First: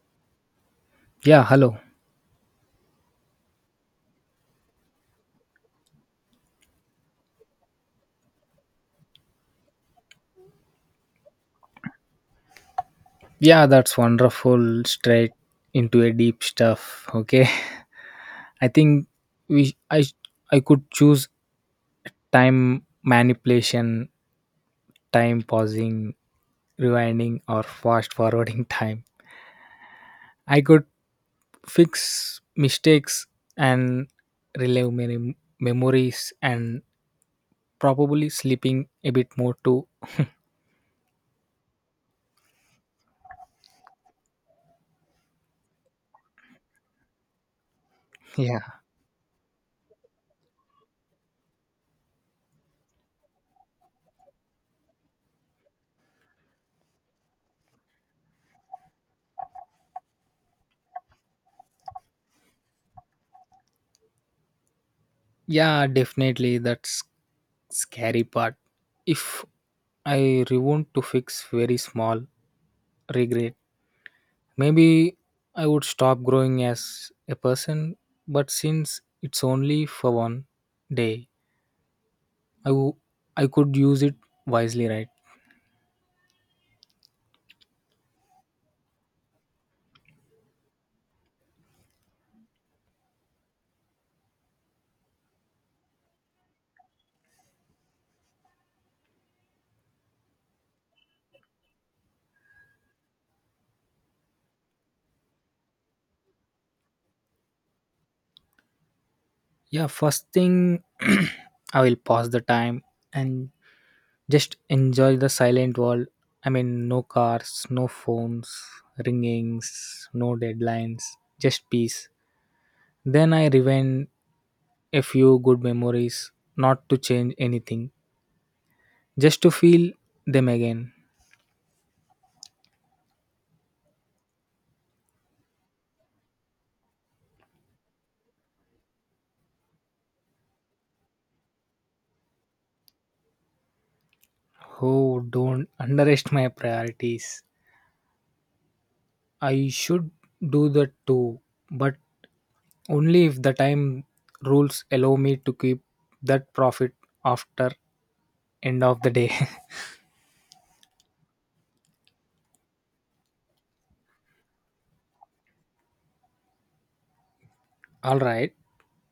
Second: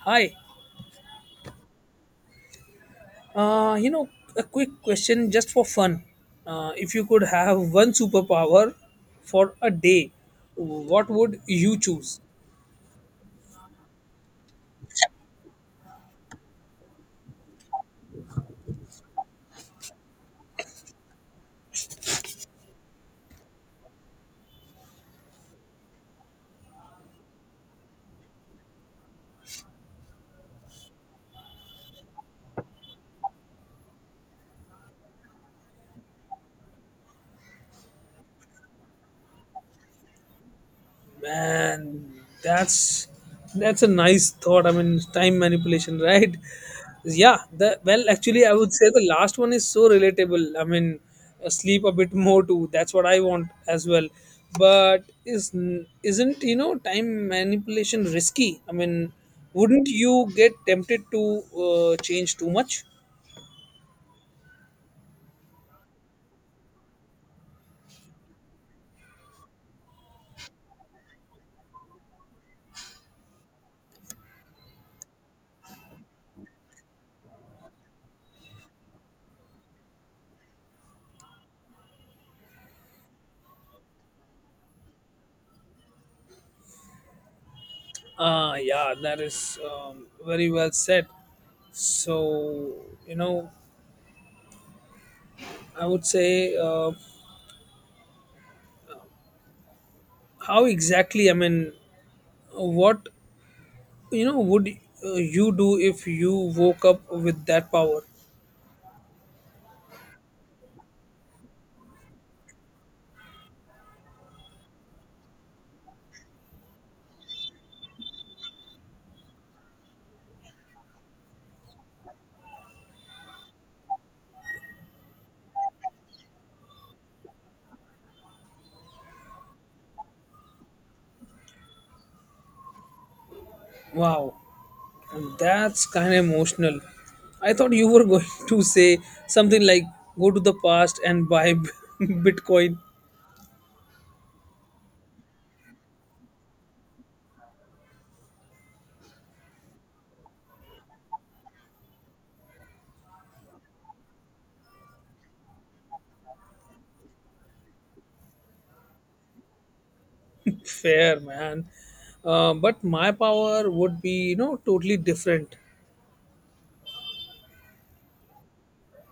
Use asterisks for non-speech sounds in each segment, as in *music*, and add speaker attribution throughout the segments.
Speaker 1: Hi.
Speaker 2: Yeah, hello.
Speaker 1: Uh, you know, a quick question just for fun. If you could have one superpower for a day, what would you choose?
Speaker 2: Yeah, that's wonderful. Straight into a deep stuff. Okay, *laughs* I think we I could choose time manipulation, time pausing, rewinding, or fast forwarding *laughs* time. I could fix mistakes and relive many memories and probably sleeping a bit more too.
Speaker 1: Man, that's that's a nice thought. I mean, time manipulation, *laughs* right? Yeah. The well, actually, I
Speaker 2: Yeah,
Speaker 1: would say the last one is so relatable. I mean, sleep a bit *laughs* more too. That's what I want as well. But is isn't time manipulation risky? I mean, wouldn't you get tempted to change too much?
Speaker 2: yeah, definitely. That's scary part. If I want to fix very small regret. Maybe I would stop growing as a person, but since it's only for 1 day, I wo- I could use it wisely, right?
Speaker 1: Ah, yeah, that is very well said. So, you know, I would say, how exactly, I mean, what would you do if you woke up with that power?
Speaker 2: Yeah, first thing *clears throat* I will pause the time and just enjoy the silent world. I mean, no cars, no phones, ringings, no deadlines, just peace. Then I rewind a few good memories, not to change anything, just to feel them again.
Speaker 1: Wow, that's kind of emotional. I thought you were going *laughs* to say something like go to the past and buy *laughs* bitcoin.
Speaker 2: Oh, don't underestimate my priorities. I should do that too, but only if the time rules allow me to keep that profit after end of the day. *laughs*
Speaker 1: Fair, man. But my power would be totally different.
Speaker 2: All right,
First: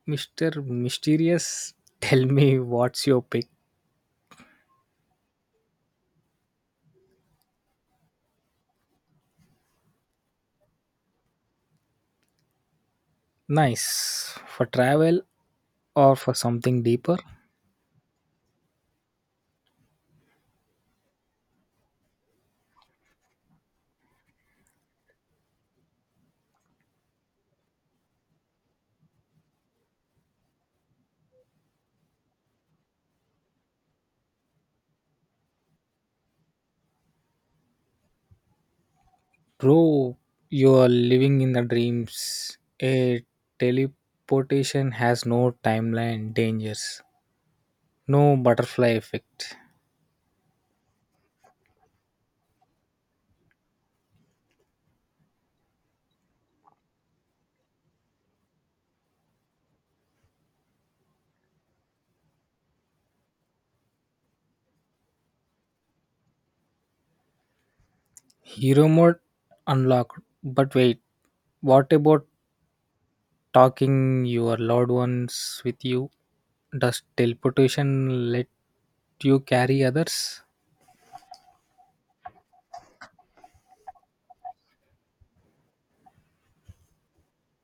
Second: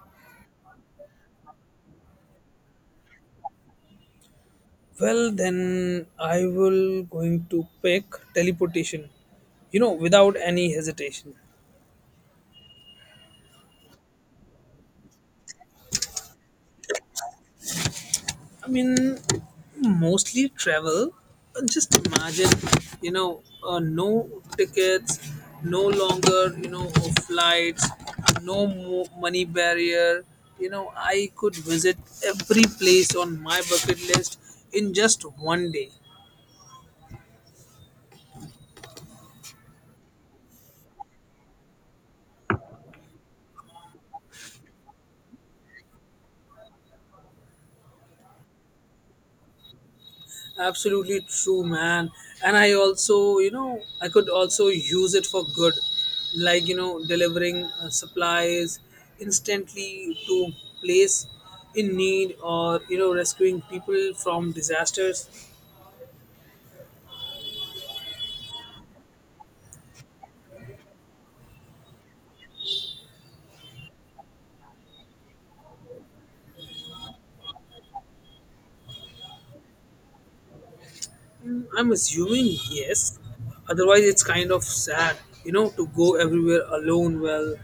Speaker 2: Mr. Mysterious, tell me what's your pick?
Speaker 1: Well, then I will going to pick teleportation without any hesitation.
Speaker 2: Nice. For travel or for something deeper?
Speaker 1: I mean, mostly travel. Just imagine, no tickets, no longer, flights, no money barrier. I could visit every place on my bucket list in just one day.
Speaker 2: Bro, you are living in the dreams. A teleportation has no timeline dangers. No butterfly effect.
Speaker 1: Absolutely true, man. And I could also use it for good, like, delivering supplies instantly to place in need or, rescuing people from disasters.
Speaker 2: Hero mode unlocked. But wait, what about talking your loved ones with you? Does teleportation let you carry others?
Speaker 1: Mm, I'm assuming yes. Otherwise, it's kind of sad, to go everywhere alone. Well,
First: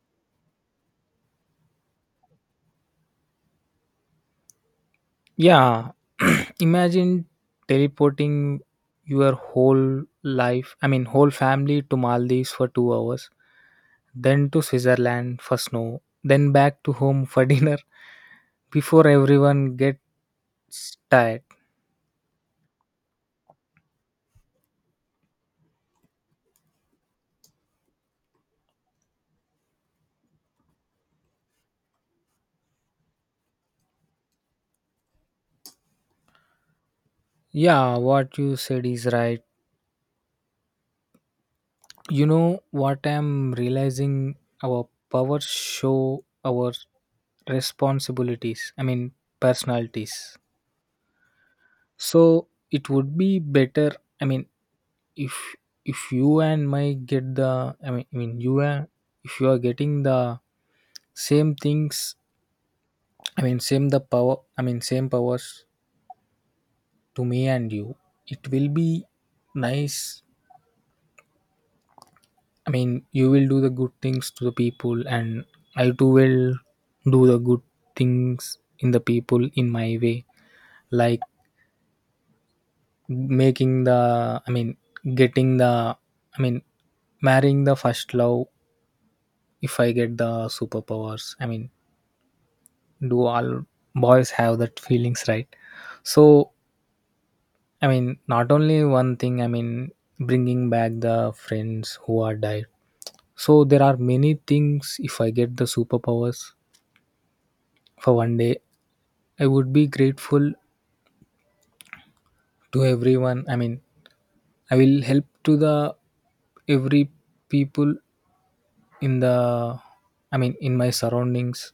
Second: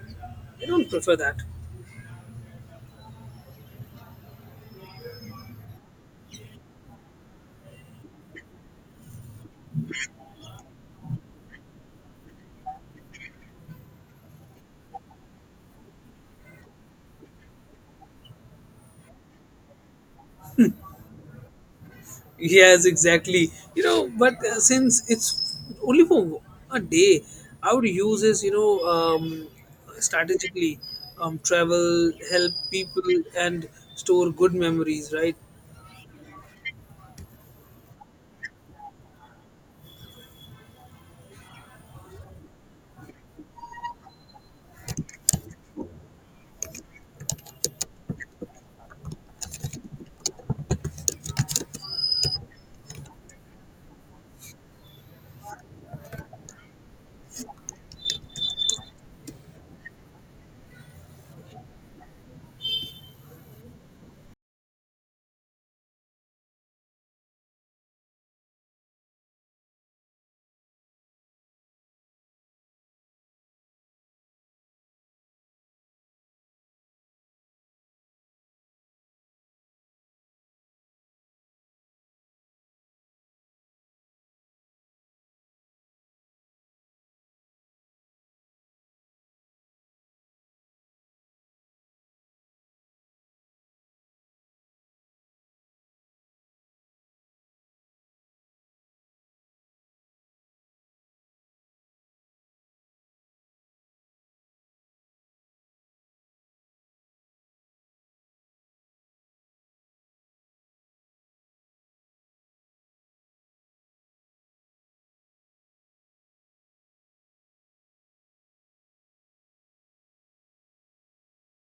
Speaker 1: I don't prefer that.
Speaker 2: Yeah, *clears throat* imagine teleporting your whole life, I mean, whole family to Maldives for 2 hours, then to Switzerland for snow, then back to home for *laughs* dinner before everyone gets tired.
Speaker 1: Yes, exactly. But since it's only for a day, I would use this, strategically, travel, help people, and store good memories, right?
Speaker 2: Yeah, what you said is right. You know what? I'm realizing our power show our responsibilities, I mean, personalities. So it would be better, I mean, if you and my get the I mean you and if you are getting the same things I mean same the power I mean same powers to me and you it will be nice. I mean, you will do the good things to the people, and I too will do the good things in the people in my way, like making the, I mean, getting the, I mean, marrying the first love if I get the superpowers. I mean, do all boys have that feelings, right? So, I mean, not only one thing, I mean, bringing back the friends who are died. So there are many things if I get the superpowers for 1 day, I would be grateful to everyone. I mean, I will help to the every people in the I mean in my surroundings.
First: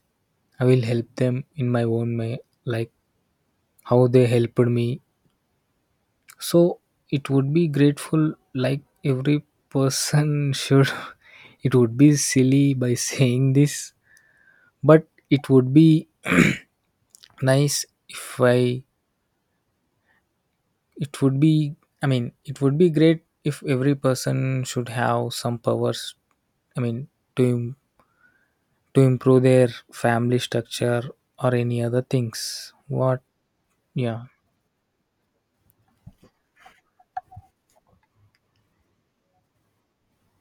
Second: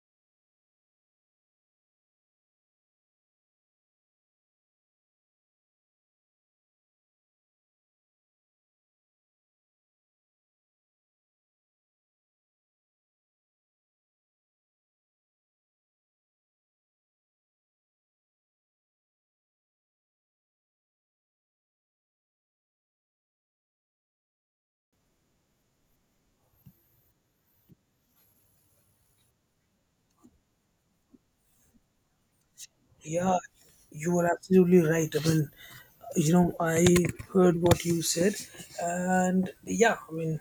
Speaker 2: I will help them in my own way, like how they helped me. So it would be grateful like every person *laughs* should. It would be silly by saying this, but it would be *clears throat* nice if I it would be I mean it would be great if every person should have some powers I mean to im- to improve their family structure or any other things. What
Speaker 1: Yeah, you
Speaker 2: yeah.
Speaker 1: are absolutely right. I mean, I heard what you said, and yeah, I mean,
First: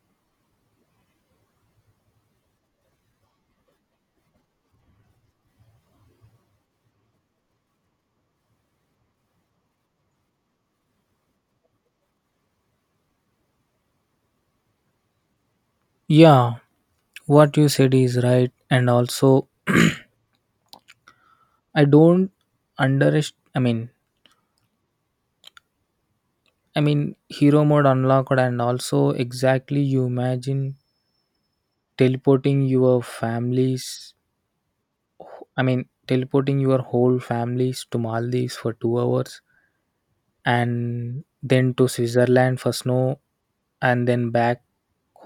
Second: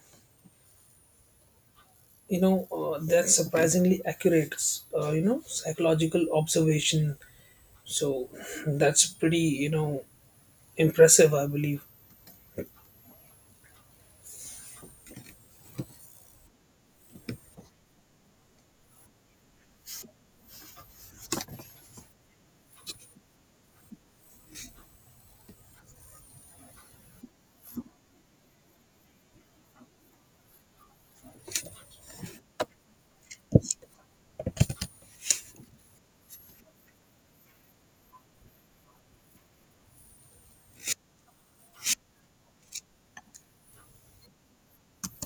Speaker 1: that's surprisingly accurate, psychological observation. So that's pretty, impressive, I believe.
Speaker 2: Yeah, what you said is right and also *clears throat* I don't underest I mean hero mode unlocked and also exactly you imagine teleporting your families I mean teleporting your whole families to Maldives for 2 hours and then to Switzerland for snow and then back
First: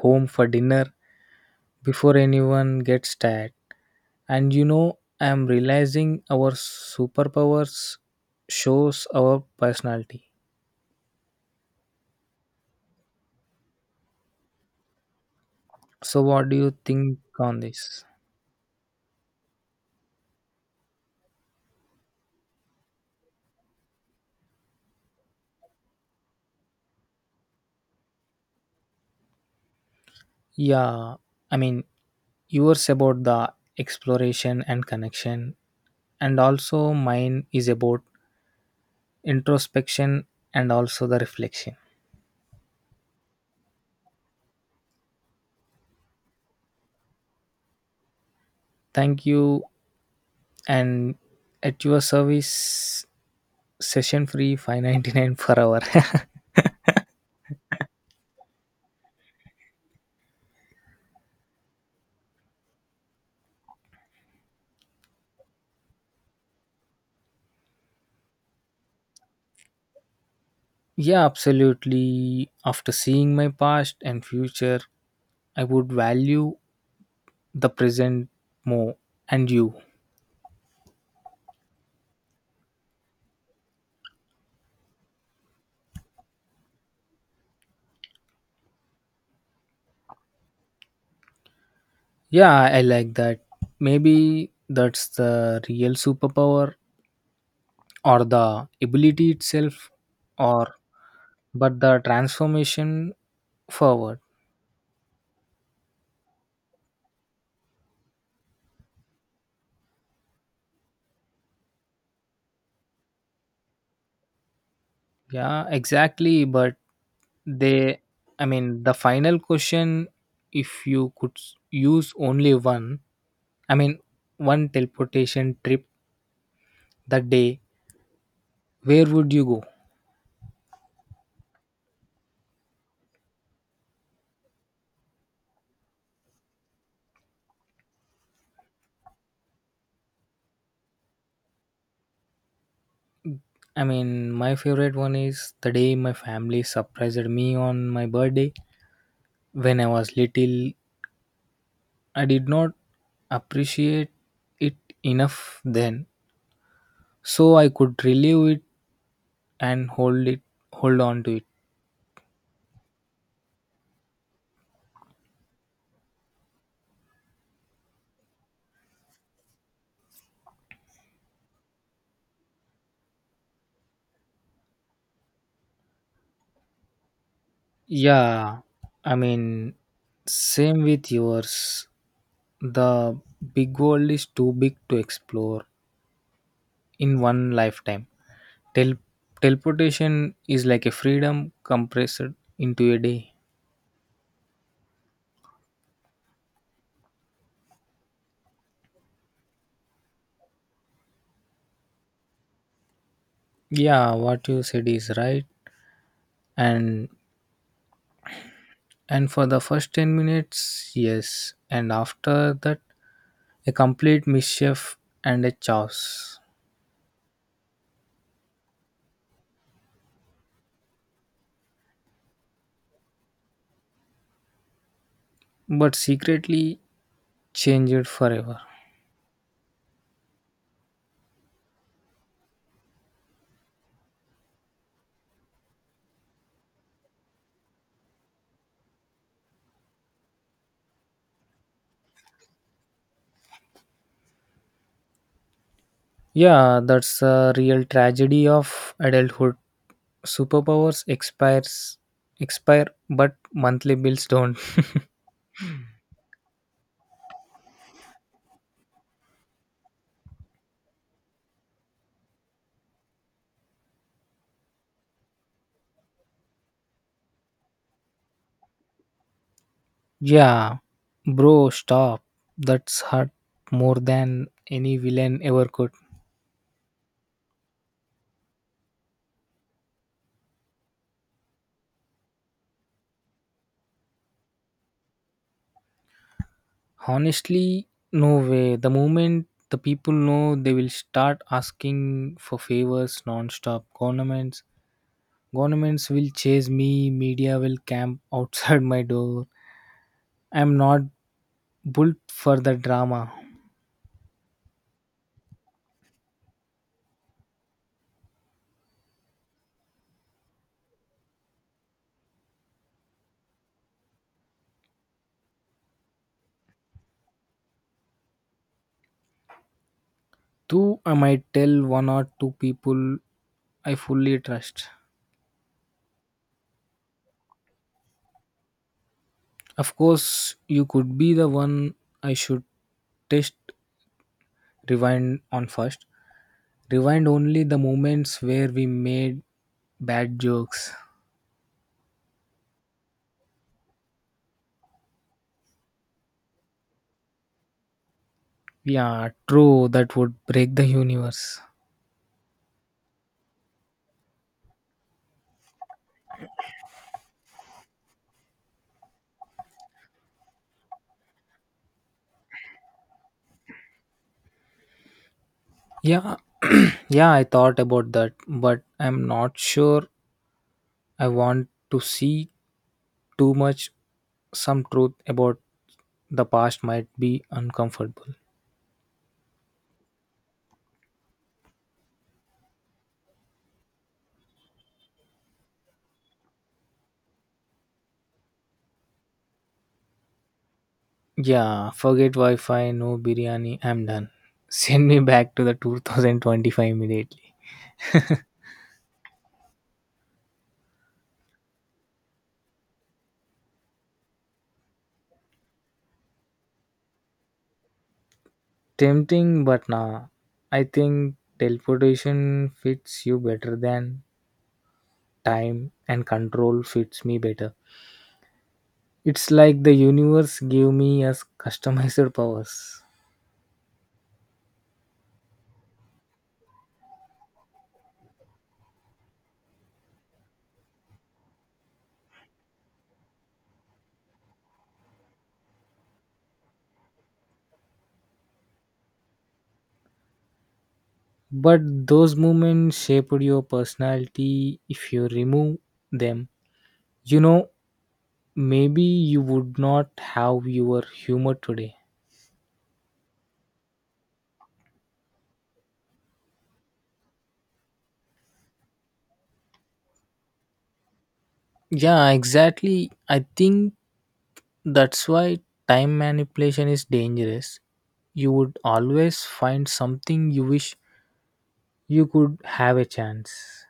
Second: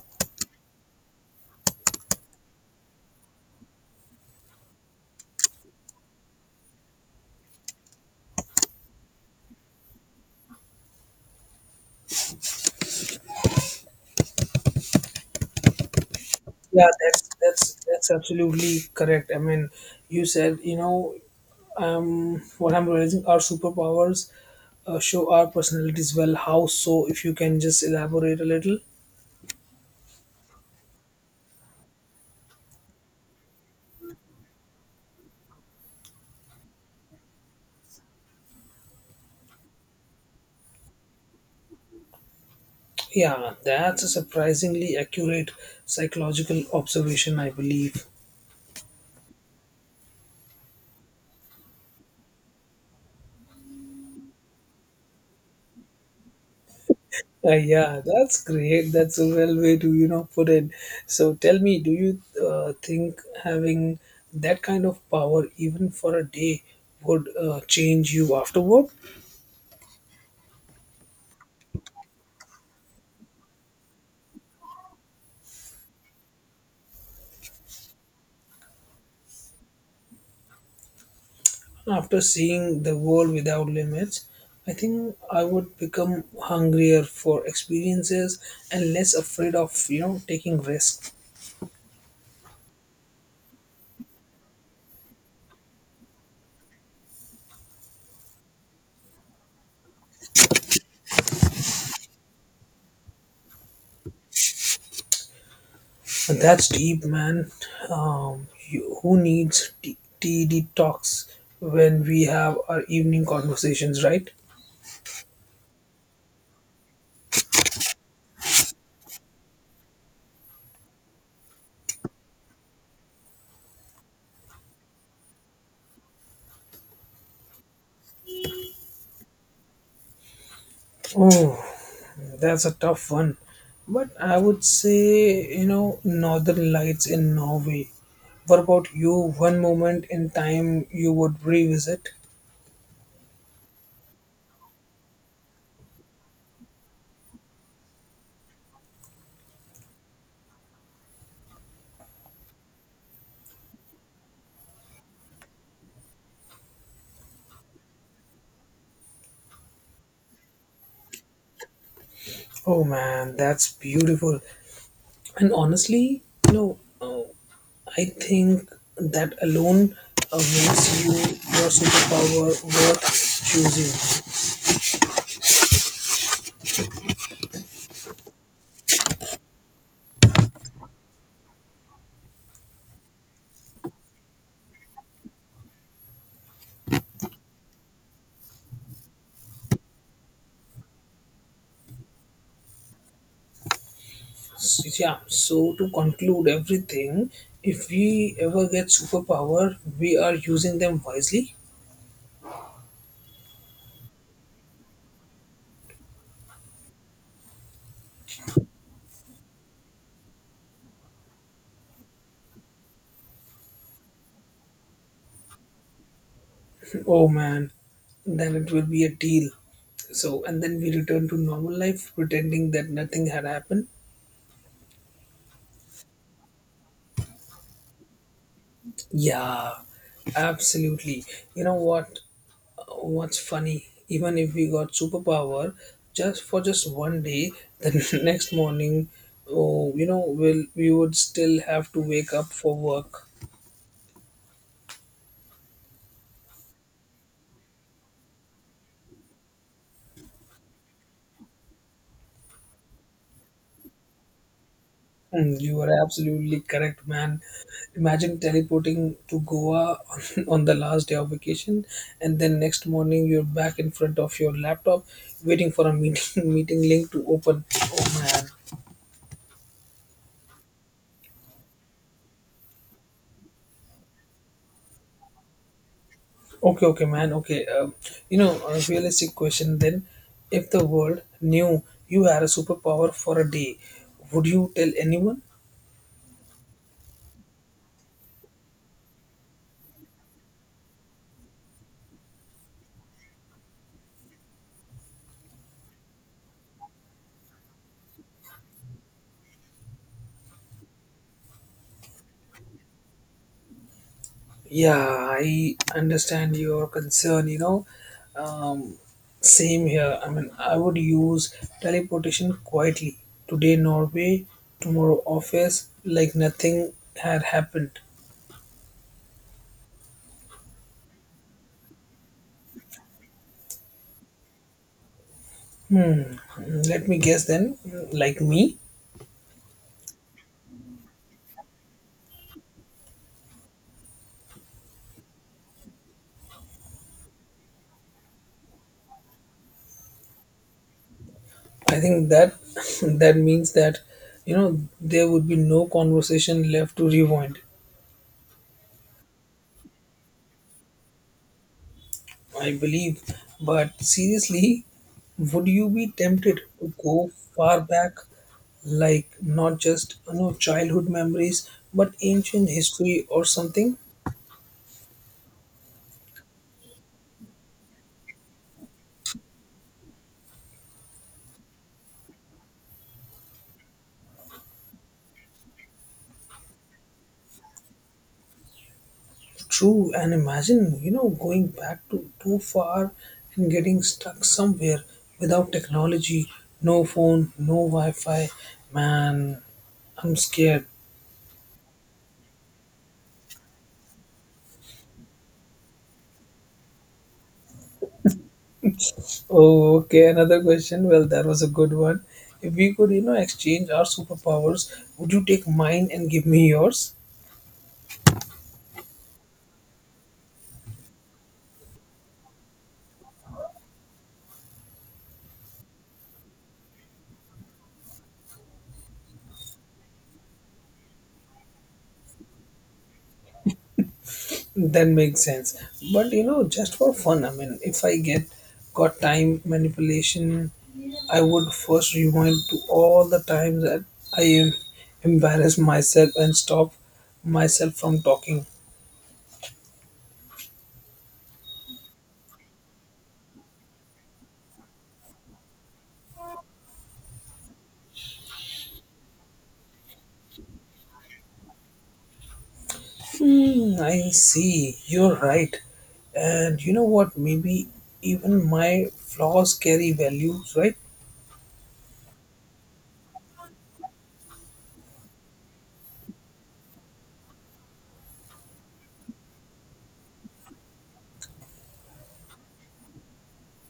Speaker 2: home for dinner before anyone gets tired. And you know I'm realizing our superpowers shows our personality. So what do you
Speaker 1: Yeah,
Speaker 2: think
Speaker 1: that's
Speaker 2: on
Speaker 1: that's
Speaker 2: this?
Speaker 1: that's absolutely correct. I mean, you said, what I'm realizing, our superpowers show our personalities. Well, how so? If you can just elaborate a little.
Speaker 2: Yeah, I mean, yours about the exploration and connection, and also mine is about introspection and also the reflection.
Speaker 1: Yeah, that's a surprisingly accurate psychological observation, I believe.
Speaker 2: Thank you, and at your service, session free 599 per hour.
Speaker 1: Yeah, that's great. That's a well way to put it. So tell me, do you think having that kind of power, even for a day, would change you afterward?
Speaker 2: *laughs* Yeah, absolutely. After seeing my past and future, I would value the present more, and you.
Speaker 1: After seeing the world without limits, I think I would become hungrier for experiences and less afraid of taking risks.
Speaker 2: Yeah, I like that. Maybe that's the real superpower or the ability itself or but the transformation forward.
Speaker 1: And that's deep, man. You, who needs TD talks when we have our evening conversations, right?
Speaker 2: Yeah, exactly, but they I mean the final question if you could use only one I mean one teleportation trip that day, where would you go?
Speaker 1: Oh, that's a tough one. But I would say, Northern Lights in Norway. What about you? One moment in time you would revisit?
Speaker 2: I mean, my favorite one is the day my family surprised me on my birthday when I was little. I did not appreciate it enough then, so I could relive it and hold on to it.
Speaker 1: Oh man, that's beautiful. And honestly, I think that alone makes your superpower worth choosing.
Speaker 2: Yeah, I mean same with yours. The big world is too big to explore in one lifetime. Tel- Teleportation is like a freedom compressed into a day.
Speaker 1: So, yeah, so to conclude everything, if we ever get superpower, we are using them wisely.
Speaker 2: Yeah, what you said is right. And and for the first 10 minutes, yes. And after that, a complete mischief and a chaos.
Speaker 1: Oh man, then it will be a deal. So, and then we return to normal life pretending that nothing had happened.
Speaker 2: But secretly changed forever.
Speaker 1: Yeah, absolutely. You know what? What's funny? Even if we got superpower just for just one day, the *laughs* next morning, oh, you know, will we would still have to wake up for work.
Speaker 2: Yeah, that's a real tragedy of adulthood. Superpowers expires expire but monthly bills don't.
Speaker 1: Mm, you are absolutely correct, man. Imagine teleporting to Goa on, *laughs* on the last day of vacation, and then next morning you're back in front of your laptop, waiting for a meeting *laughs* meeting link to open. Oh man.
Speaker 2: Yeah. Bro, stop. That's hurt more than any villain ever could.
Speaker 1: Okay, okay, man. Okay. A realistic question then: if the world knew you had a superpower for a day, would you tell anyone?
Speaker 2: Honestly, no way. The moment the people know they will start asking for favors non-stop. Governments will chase me, media will camp outside *laughs* my door. I'm not built for the drama.
Speaker 1: Yeah, I understand your concern. Um, Same here. I mean, I would use teleportation quietly. Today, Norway, tomorrow, office, like nothing had happened.
Speaker 2: Though I might tell one or two people I fully trust.
Speaker 1: Mm, let me guess then, like me.
Speaker 2: Of course, you could be the one I should test rewind on first. Rewind only the moments where we made bad jokes.
Speaker 1: I think that *laughs* that means that, there would be no conversation left to rewind.
Speaker 2: Yeah, true, that would break the universe.
Speaker 1: I believe. But seriously, would you be tempted to go far back, like not just childhood memories, but ancient history or something?
Speaker 2: Yeah, *clears throat* yeah, I thought about that, but I'm not sure I want to see too much. Some truth about the past might be uncomfortable.
Speaker 1: True, and imagine going back to too far and getting stuck somewhere without technology, no phone, no Wi-Fi. Man, I'm scared.
Speaker 2: Yeah, forget Wi Fi, no biryani, I'm done. *laughs* Send me back to the 2025 immediately.
Speaker 1: Oh, okay, another question. Well, that was a good one. If we could, exchange our superpowers, would you take mine and give me yours?
Speaker 2: Tempting, but nah. I think teleportation fits you better than time, and control fits me better. It's like the universe gave me as customized *laughs* powers.
Speaker 1: That makes sense. But just for fun, I mean, if I get got time manipulation, I would first rewind to all the times that I embarrassed myself and stop myself from talking.
Speaker 2: But those moments shaped your personality. If you remove them, you know, maybe you would not have your humor today.
Speaker 1: Hmm, I see. You're right. And you know what? Maybe even my flaws carry values, right?
Speaker 2: Yeah, exactly. I think that's why time manipulation is dangerous. You would always find something you wish you could have a chance.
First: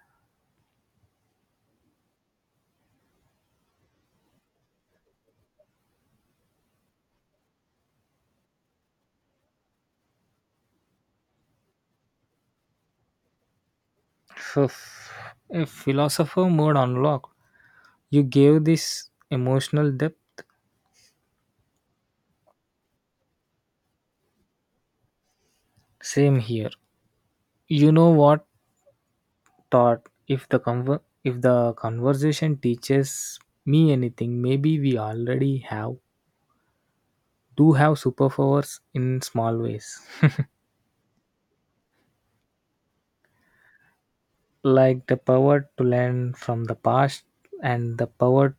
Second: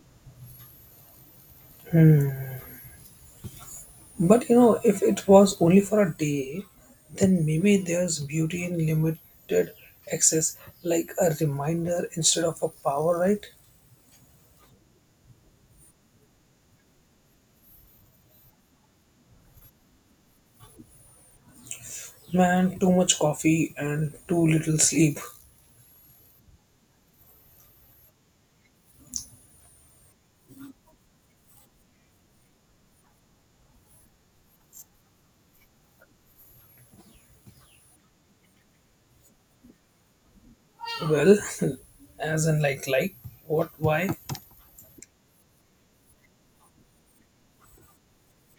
Speaker 1: But if it was only for a day, then maybe there's beauty in limited access, like a reminder instead of a power, right?
Speaker 2: Phew. A philosopher mode unlocked. You gave this emotional depth.
Speaker 1: Man, too much coffee and too little sleep.
Speaker 2: Same here. You know what? Thought if the conver- If the conversation teaches me anything, maybe we already have do have superpowers in small ways,
Speaker 1: Well, *laughs* as in, like, what, why?
Speaker 2: *laughs* like the power to learn from the past and the power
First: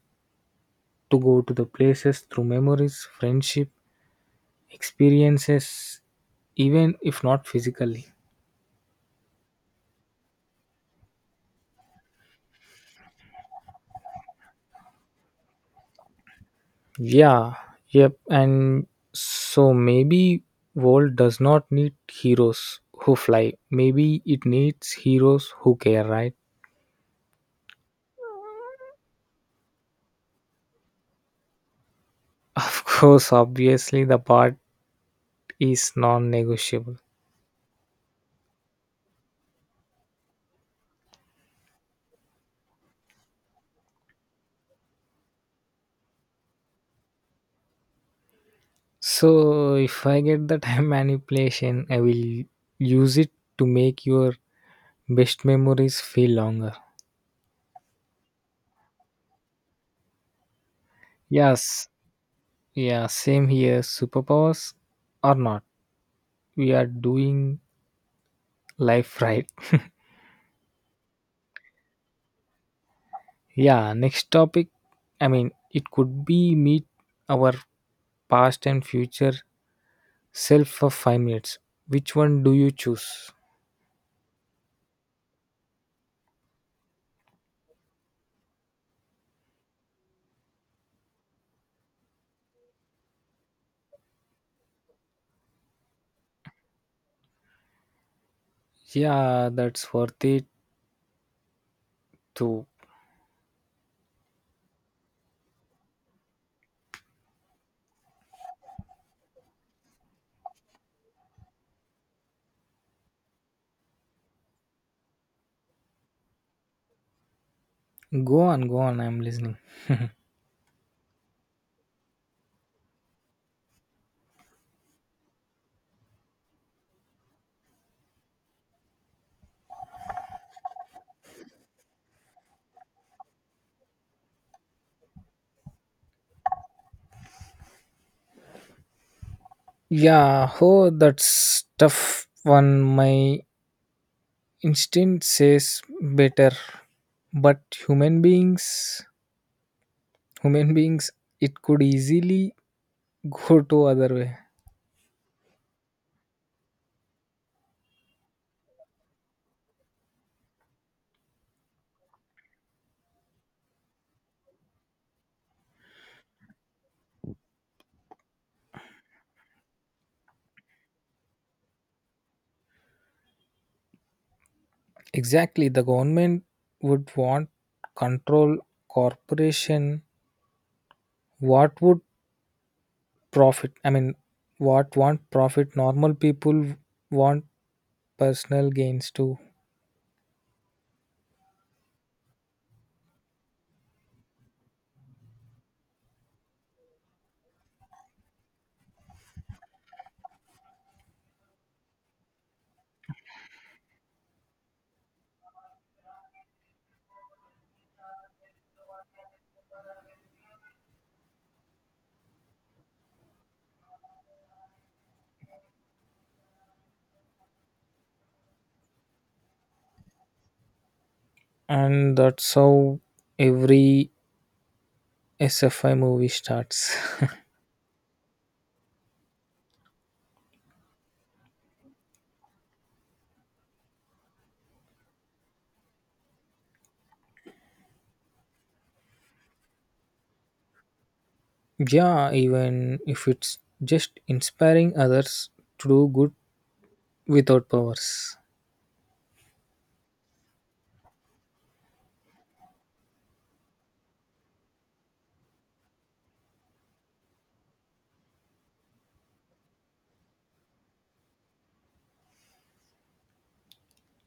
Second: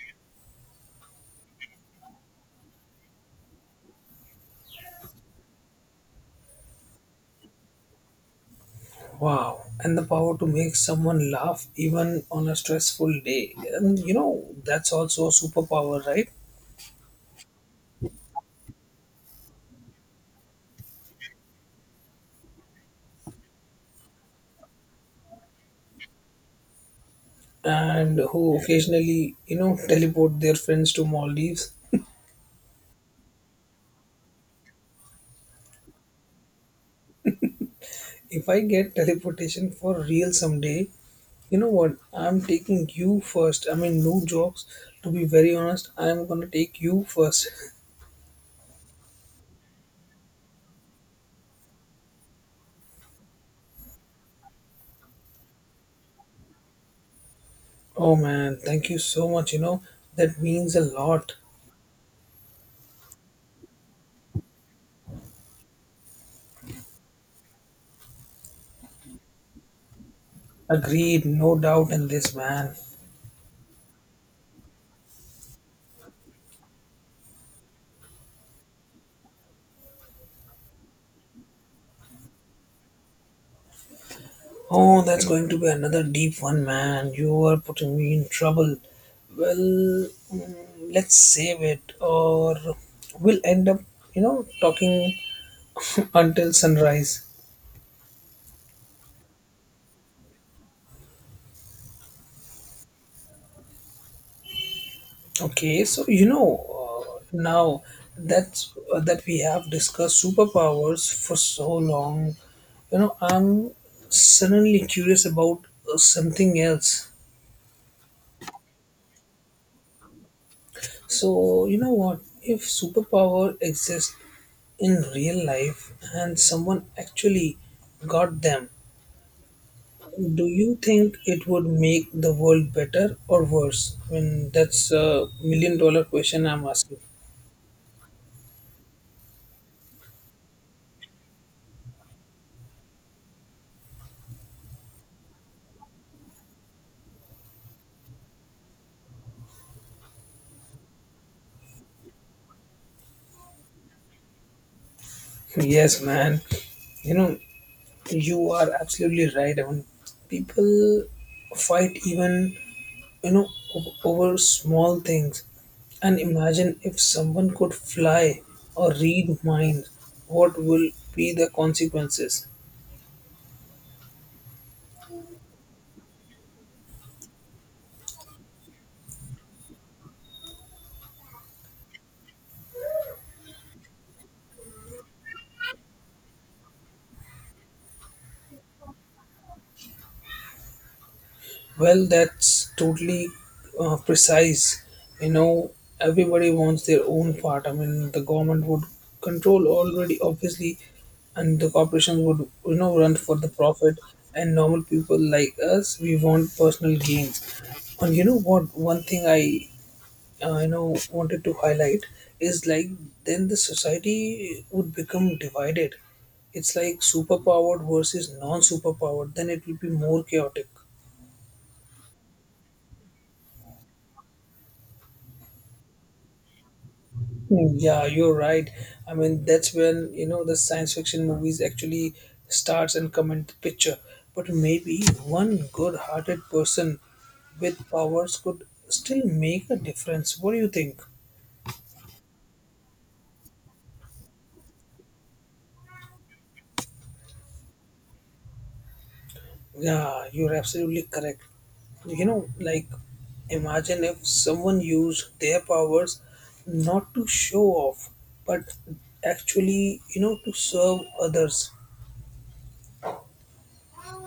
Speaker 2: to go to the places through memories, friendship, experiences, even if not physically.
Speaker 1: Wow. And the power to make someone laugh even on a stressful day. And that's also a superpower, right?
Speaker 2: Yeah, yep, and so maybe world does not need heroes who fly. Maybe it needs heroes who care, right?
Speaker 1: And who occasionally, teleport their friends to Maldives.
Speaker 2: Of course, obviously, the part is non negotiable.
Speaker 1: If I get teleportation for real someday, you know what? I'm taking you first. I mean, no jokes. To be very honest, I'm gonna take you first. *laughs*
Speaker 2: So, if I get the *laughs* time manipulation, I will use it to make your best memories feel longer.
Speaker 1: Oh man, thank you so much. That means a lot.
Speaker 2: Yes, yeah, same here. Superpowers or not, we are doing life *laughs* right.
Speaker 1: Agreed, no doubt in this, man.
Speaker 2: Yeah, next topic. I mean, it could be meet our past and future self for 5 minutes. Which one do you choose?
Speaker 1: Oh, that's going to be another deep one, man. You are putting me in trouble. Well, let's save it, or we'll end up, talking *laughs* until sunrise.
Speaker 2: Yeah, that's worth it too.
Speaker 1: Okay, so now that we have discussed superpowers for so long. I'm suddenly curious about something else.
Speaker 2: Go on, go on. I'm listening.
Speaker 1: So you know what? If superpower exists in real life and someone actually got them, do you think it would make the world better or worse? I mean, that's a million dollar question I'm asking.
Speaker 2: Yeah, oh, that's tough one. My instinct says better, but human beings, human beings, it could easily go to other way.
Speaker 1: *laughs* Yes, man. You know, You are absolutely right. I mean, people fight even, you know, over small things. And imagine if someone could fly or read minds, what will be the consequences?
Speaker 2: Exactly, the government would want control corporation. What would profit? I mean, what want profit? Normal people want personal gains too,
Speaker 1: Well, that's totally precise. You know, Everybody wants their own part. I mean, the government would control already, obviously, and the corporations would, run for the profit. And normal people like us, we want personal gains. And you know what? One thing I, wanted to highlight is like then the society would become divided. It's like superpowered versus non-superpowered. Then it will be more chaotic.
Speaker 2: and that's how every SFI movie starts.
Speaker 1: Yeah, you're right. I mean, that's when, the science fiction movies actually starts and come into picture. But maybe one good-hearted person with powers could still make a difference. What do you think?
Speaker 2: *laughs* Yeah, even if it's just inspiring others to do good without powers.
Speaker 1: Yeah, you're absolutely correct. Like imagine if someone used their powers not to show off, but actually, to serve others.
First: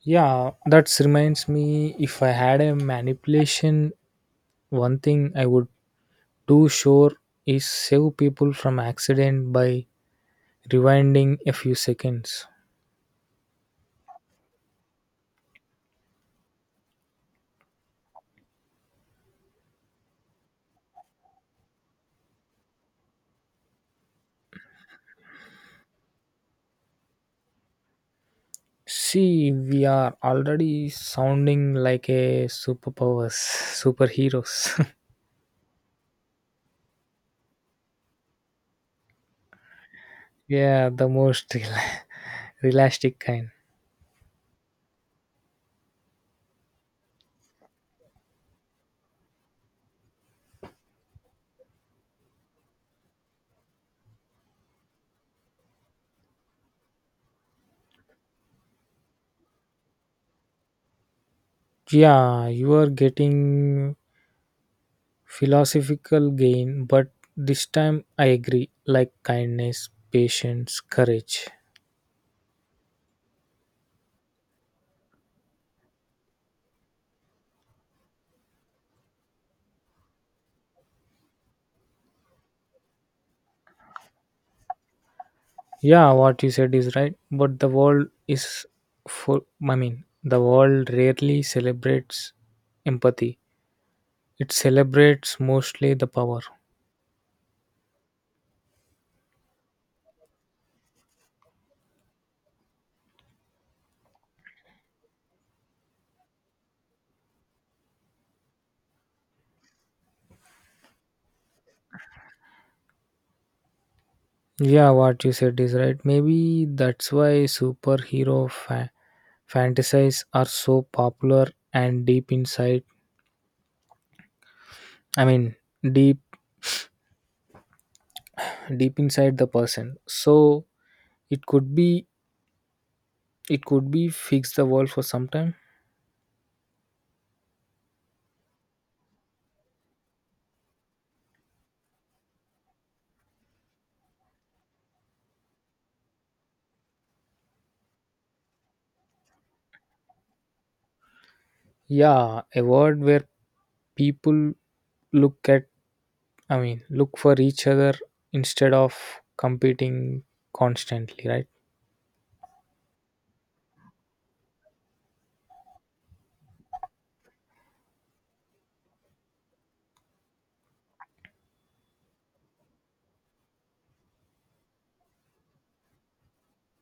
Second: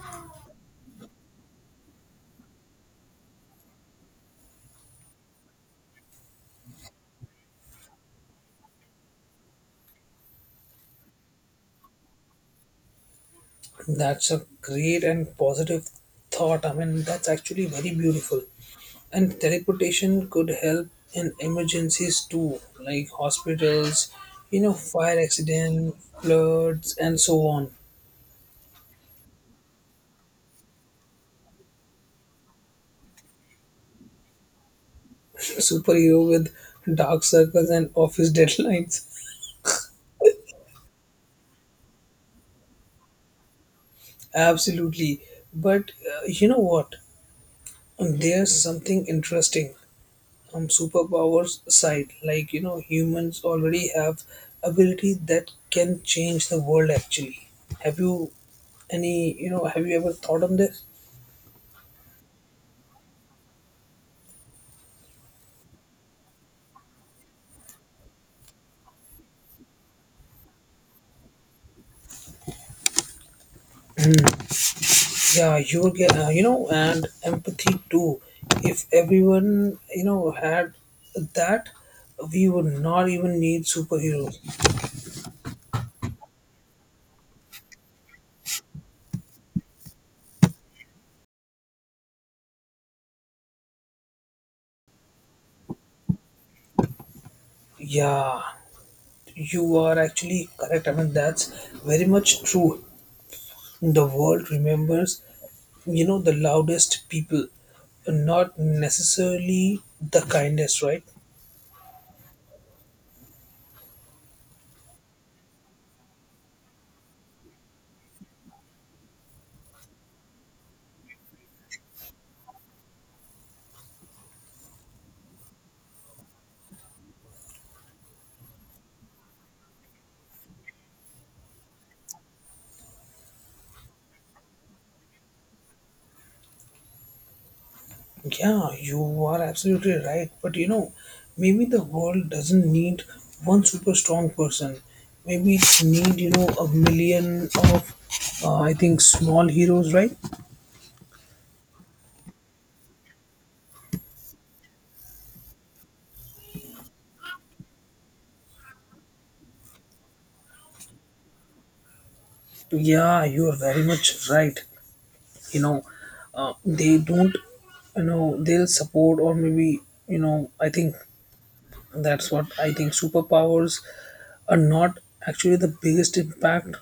Speaker 2: Yeah, that reminds me if I had a manipulation, one thing I would do sure is save people from accident by rewinding a few seconds.
Speaker 1: That's a great and positive thought. I mean, that's actually very beautiful. And teleportation could help in emergencies too, like hospitals, fire accident, floods, and so on.
Speaker 2: See, we are already sounding like a superheroes. *laughs*
Speaker 1: *laughs* Superhero with dark circles and office *laughs* deadlines.
Speaker 2: Yeah, the most *laughs* realistic kind.
Speaker 1: Absolutely. But you know what? There's something interesting, superpowers side, like humans already have ability that can change the world. Actually, have you any you know have you ever thought on this?
Speaker 2: Yeah, you are getting philosophical gain, but this time I agree like kindness, patience, courage.
Speaker 1: Yeah, you will get and empathy too. If everyone had that, we would not even need superheroes.
Speaker 2: Yeah, what you said is right, but the world is for I mean, the world rarely celebrates empathy. It celebrates mostly the power.
Speaker 1: Yeah, you are actually correct. I mean, that's very much true. The world remembers the loudest people, not necessarily the kindest, right?
Speaker 2: Yeah, what you said is right. Maybe that's why fantasies are so popular and deep inside. I mean, deep deep inside the person so it could be it could be fix the world for some time.
Speaker 1: Yeah, you are absolutely right, but maybe the world doesn't need one super strong person. Maybe it need a million of I think small heroes, right?
Speaker 2: Yeah, a world where people look at I mean look for each other instead of competing constantly, right?
Speaker 1: Yeah, you are very much right. you know they don't, they'll support, or maybe I think that's what I think superpowers are not, actually. The biggest impact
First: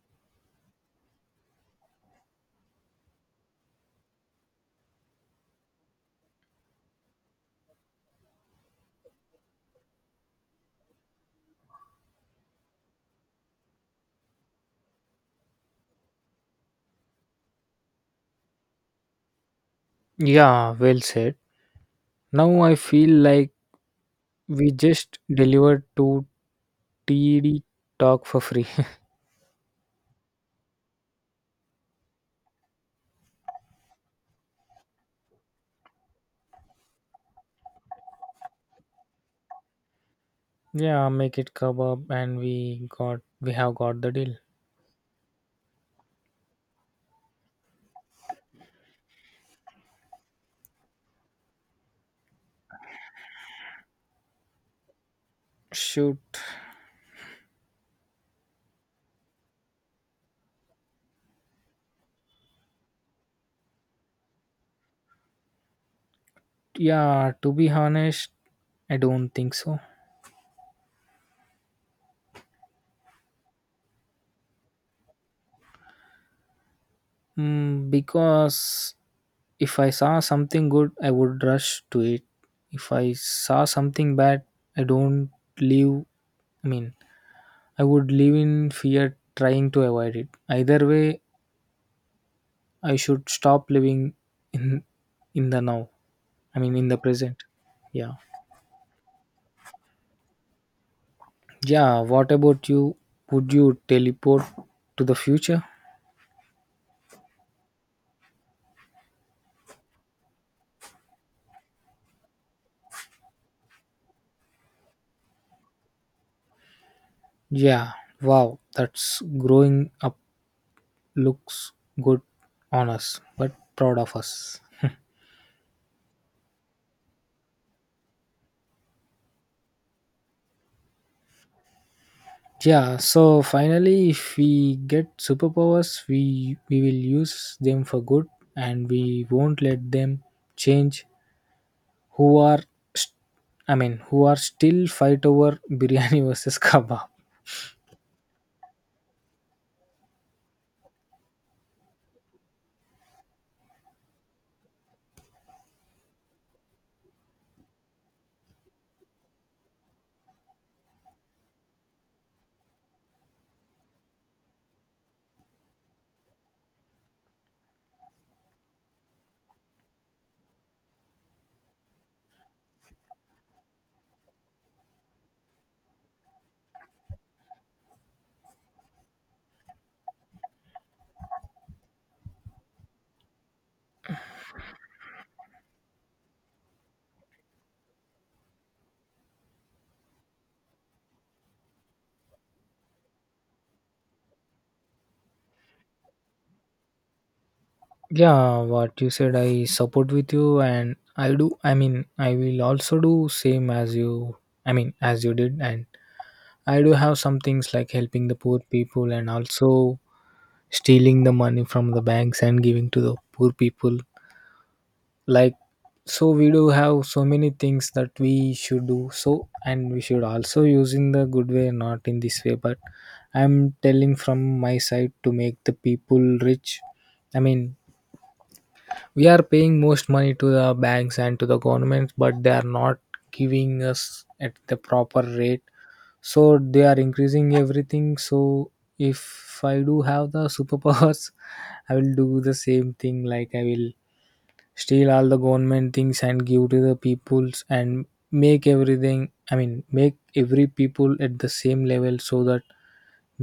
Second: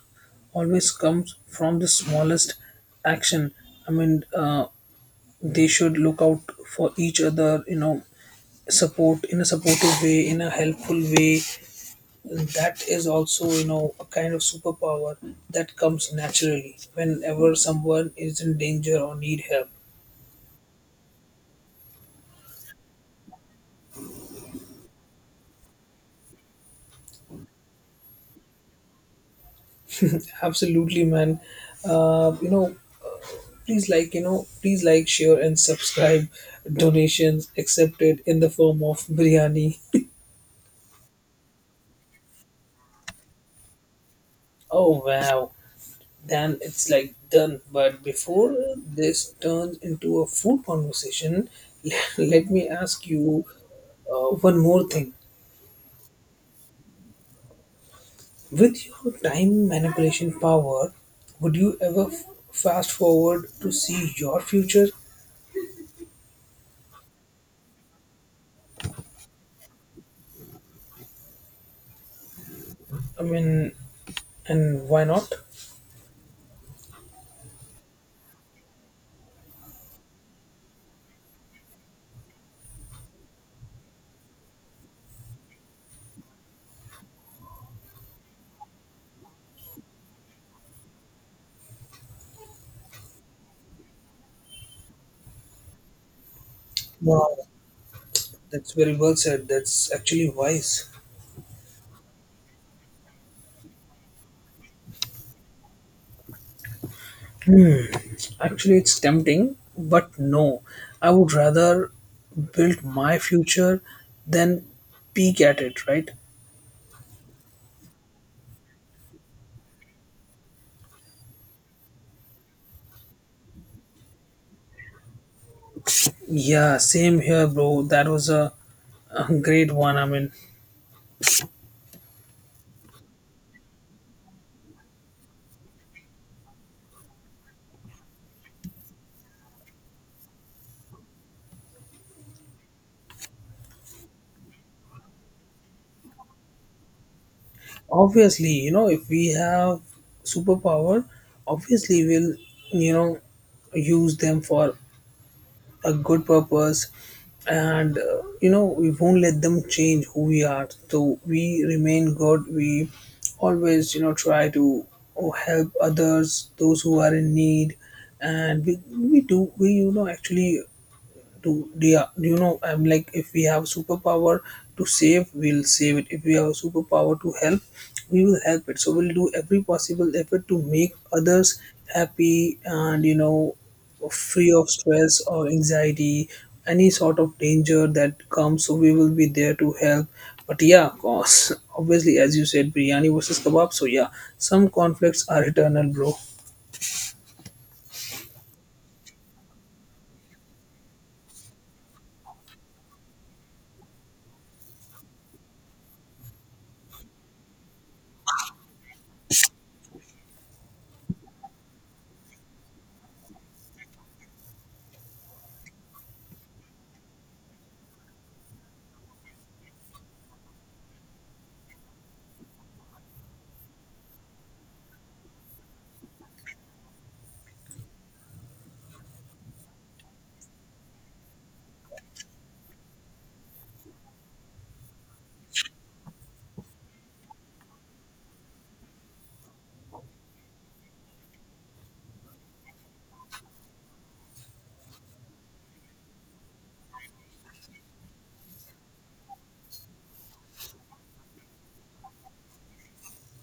Speaker 1: always comes from the smallest action. I mean, they should look out for each other, support in a supportive way, in a helpful way. That is also a kind of superpower that comes naturally whenever someone is in danger or need help.
Speaker 2: Yeah, well said. Now I feel like we just delivered to td talk for free.
Speaker 1: Absolutely, man. uh, you know Please like, share and subscribe. Donations accepted in the form of biryani.
Speaker 2: *laughs* Yeah, make it kebab and we have got the deal.
Speaker 1: Oh wow, then it's like done. But before this turns into a food conversation, *laughs* let me ask you one more thing.
Speaker 2: Shoot.
Speaker 1: With your time manipulation power, would you ever fast forward to see your future?
Speaker 2: Yeah, to be honest, I don't think so.
Speaker 1: I mean, and why not?
Speaker 2: Mm, because if I saw something good, I would rush to it. If I saw something bad, I don't live. I mean, I would live in fear, trying to avoid it. Either way, I should stop living in in the now. I mean, in the
Speaker 1: Wow,
Speaker 2: present. Yeah.
Speaker 1: that's very well said. That's actually wise.
Speaker 2: Yeah. What about you? Would you teleport to the future?
Speaker 1: Actually, it's tempting, but no. I would rather build my future than peek at it, right?
Speaker 2: Yeah. Wow. That's growing up looks good on us but proud of us.
Speaker 1: Yeah, same here, bro. That was a great one. I mean,
Speaker 2: Yeah, so finally if we get superpowers we will use them for good and we won't let them change who are st- I mean who are still fight over biryani *laughs* versus kebab.
Speaker 1: obviously, if we have superpower, obviously we'll, you know, use them for a good purpose and we won't let them change who we are, so we remain good. We always try to oh, help others, those who are in need. And we do we actually to yeah, I'm like if we have superpower to save, we'll save it. If we have a superpower to help, we will help it. So we'll do every possible effort to make others happy and free of stress or anxiety, any sort of danger that comes. So we will be there to help. But yeah, of course, *laughs* obviously, as you said, biryani versus kebab. So yeah, some conflicts are eternal, bro.
Speaker 2: Yeah, what you said I support with you and I do. I mean, I will also do same as you, I mean as you did. And I do have some things like helping the poor people and also stealing the money from the banks and giving to the poor people. Like, so we do have so many things that we should do. So, and we should also use in the good way, not in this way. But I'm telling from my side to make the people rich. I mean, we are paying most money to the banks and to the governments, but they are not giving us at the proper rate so they are increasing everything. So if I do have the superpowers *laughs* I will do the same thing. Like I will steal all the government things and give to the peoples and make everything I mean make every people at the same level so that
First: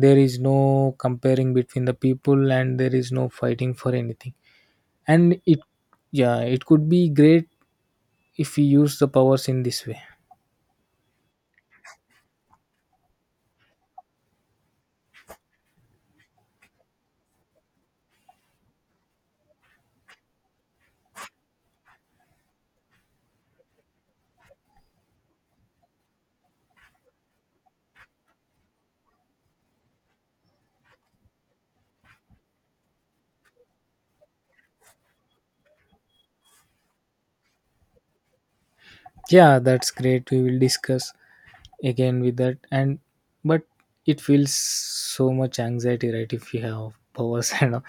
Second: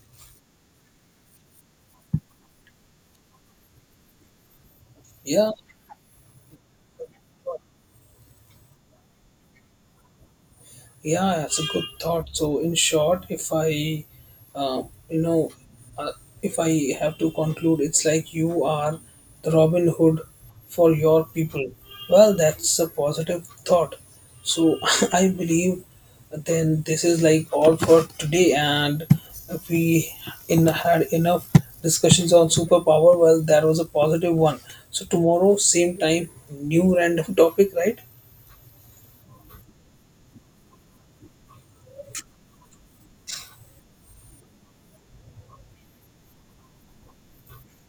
Speaker 2: there is no comparing between the people and there is no fighting for anything and
Speaker 1: Yeah.
Speaker 2: it yeah it could be great if we use the powers in this way.
Speaker 1: Yeah, that's a good thought. So, in short, uh, you know, uh, if I have to conclude, it's like you are the Robin Hood for your people. Well, that's a positive thought. So, *laughs* I believe then this is like all for today, and we in had enough discussions on superpower. Well, that was a positive one. So, tomorrow, same time, new random *laughs* topic, right?
Speaker 2: Yeah, that's great, we will discuss again with that. And but it feels so much anxiety right if you have powers *laughs* and all.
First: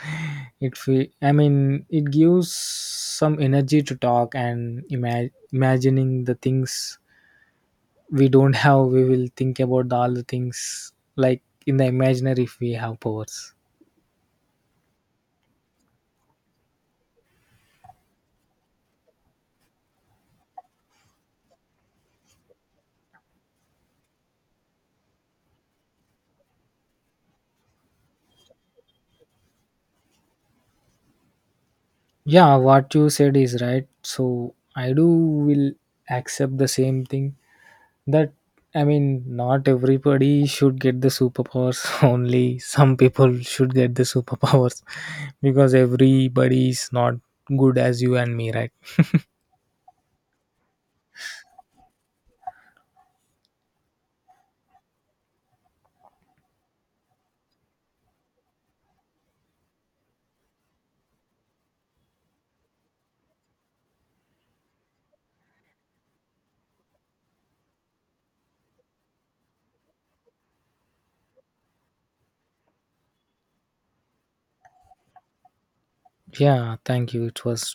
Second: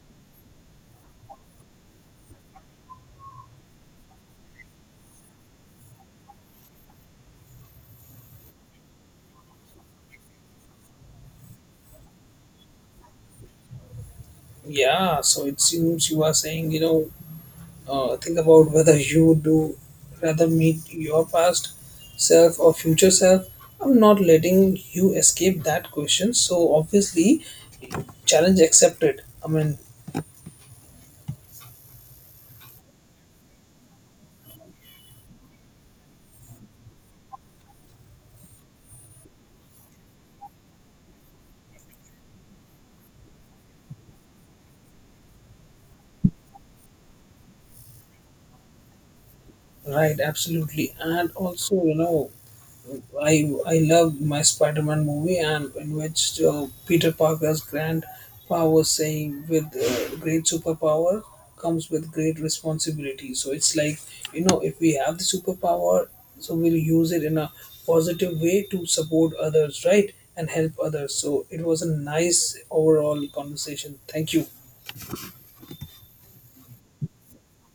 Speaker 2: It feel I mean it gives some energy to talk and imagining the things we don't *laughs* have. We will think about the, all the things like in the imaginary if we have powers.
Speaker 1: Yeah, so it seems you are saying, think about whether you do rather meet your past self or future self. I'm not letting you escape that question. So obviously, challenge accepted. I mean,
Speaker 2: Yeah, what you said is right so I do will accept the same thing that I mean not everybody should get the superpowers *laughs* only some people should get the superpowers *laughs* because everybody is not good as you and me right.
Speaker 1: right, absolutely. And also, I love my Spider-Man movie, and in which Peter Parker's grand power saying, "With great superpower comes with great responsibility." So it's like if we have the superpower, so we'll use it in a positive way to support others, right, and help others. So it was a nice overall conversation. Thank you.
Speaker 2: Yeah, thank you, it was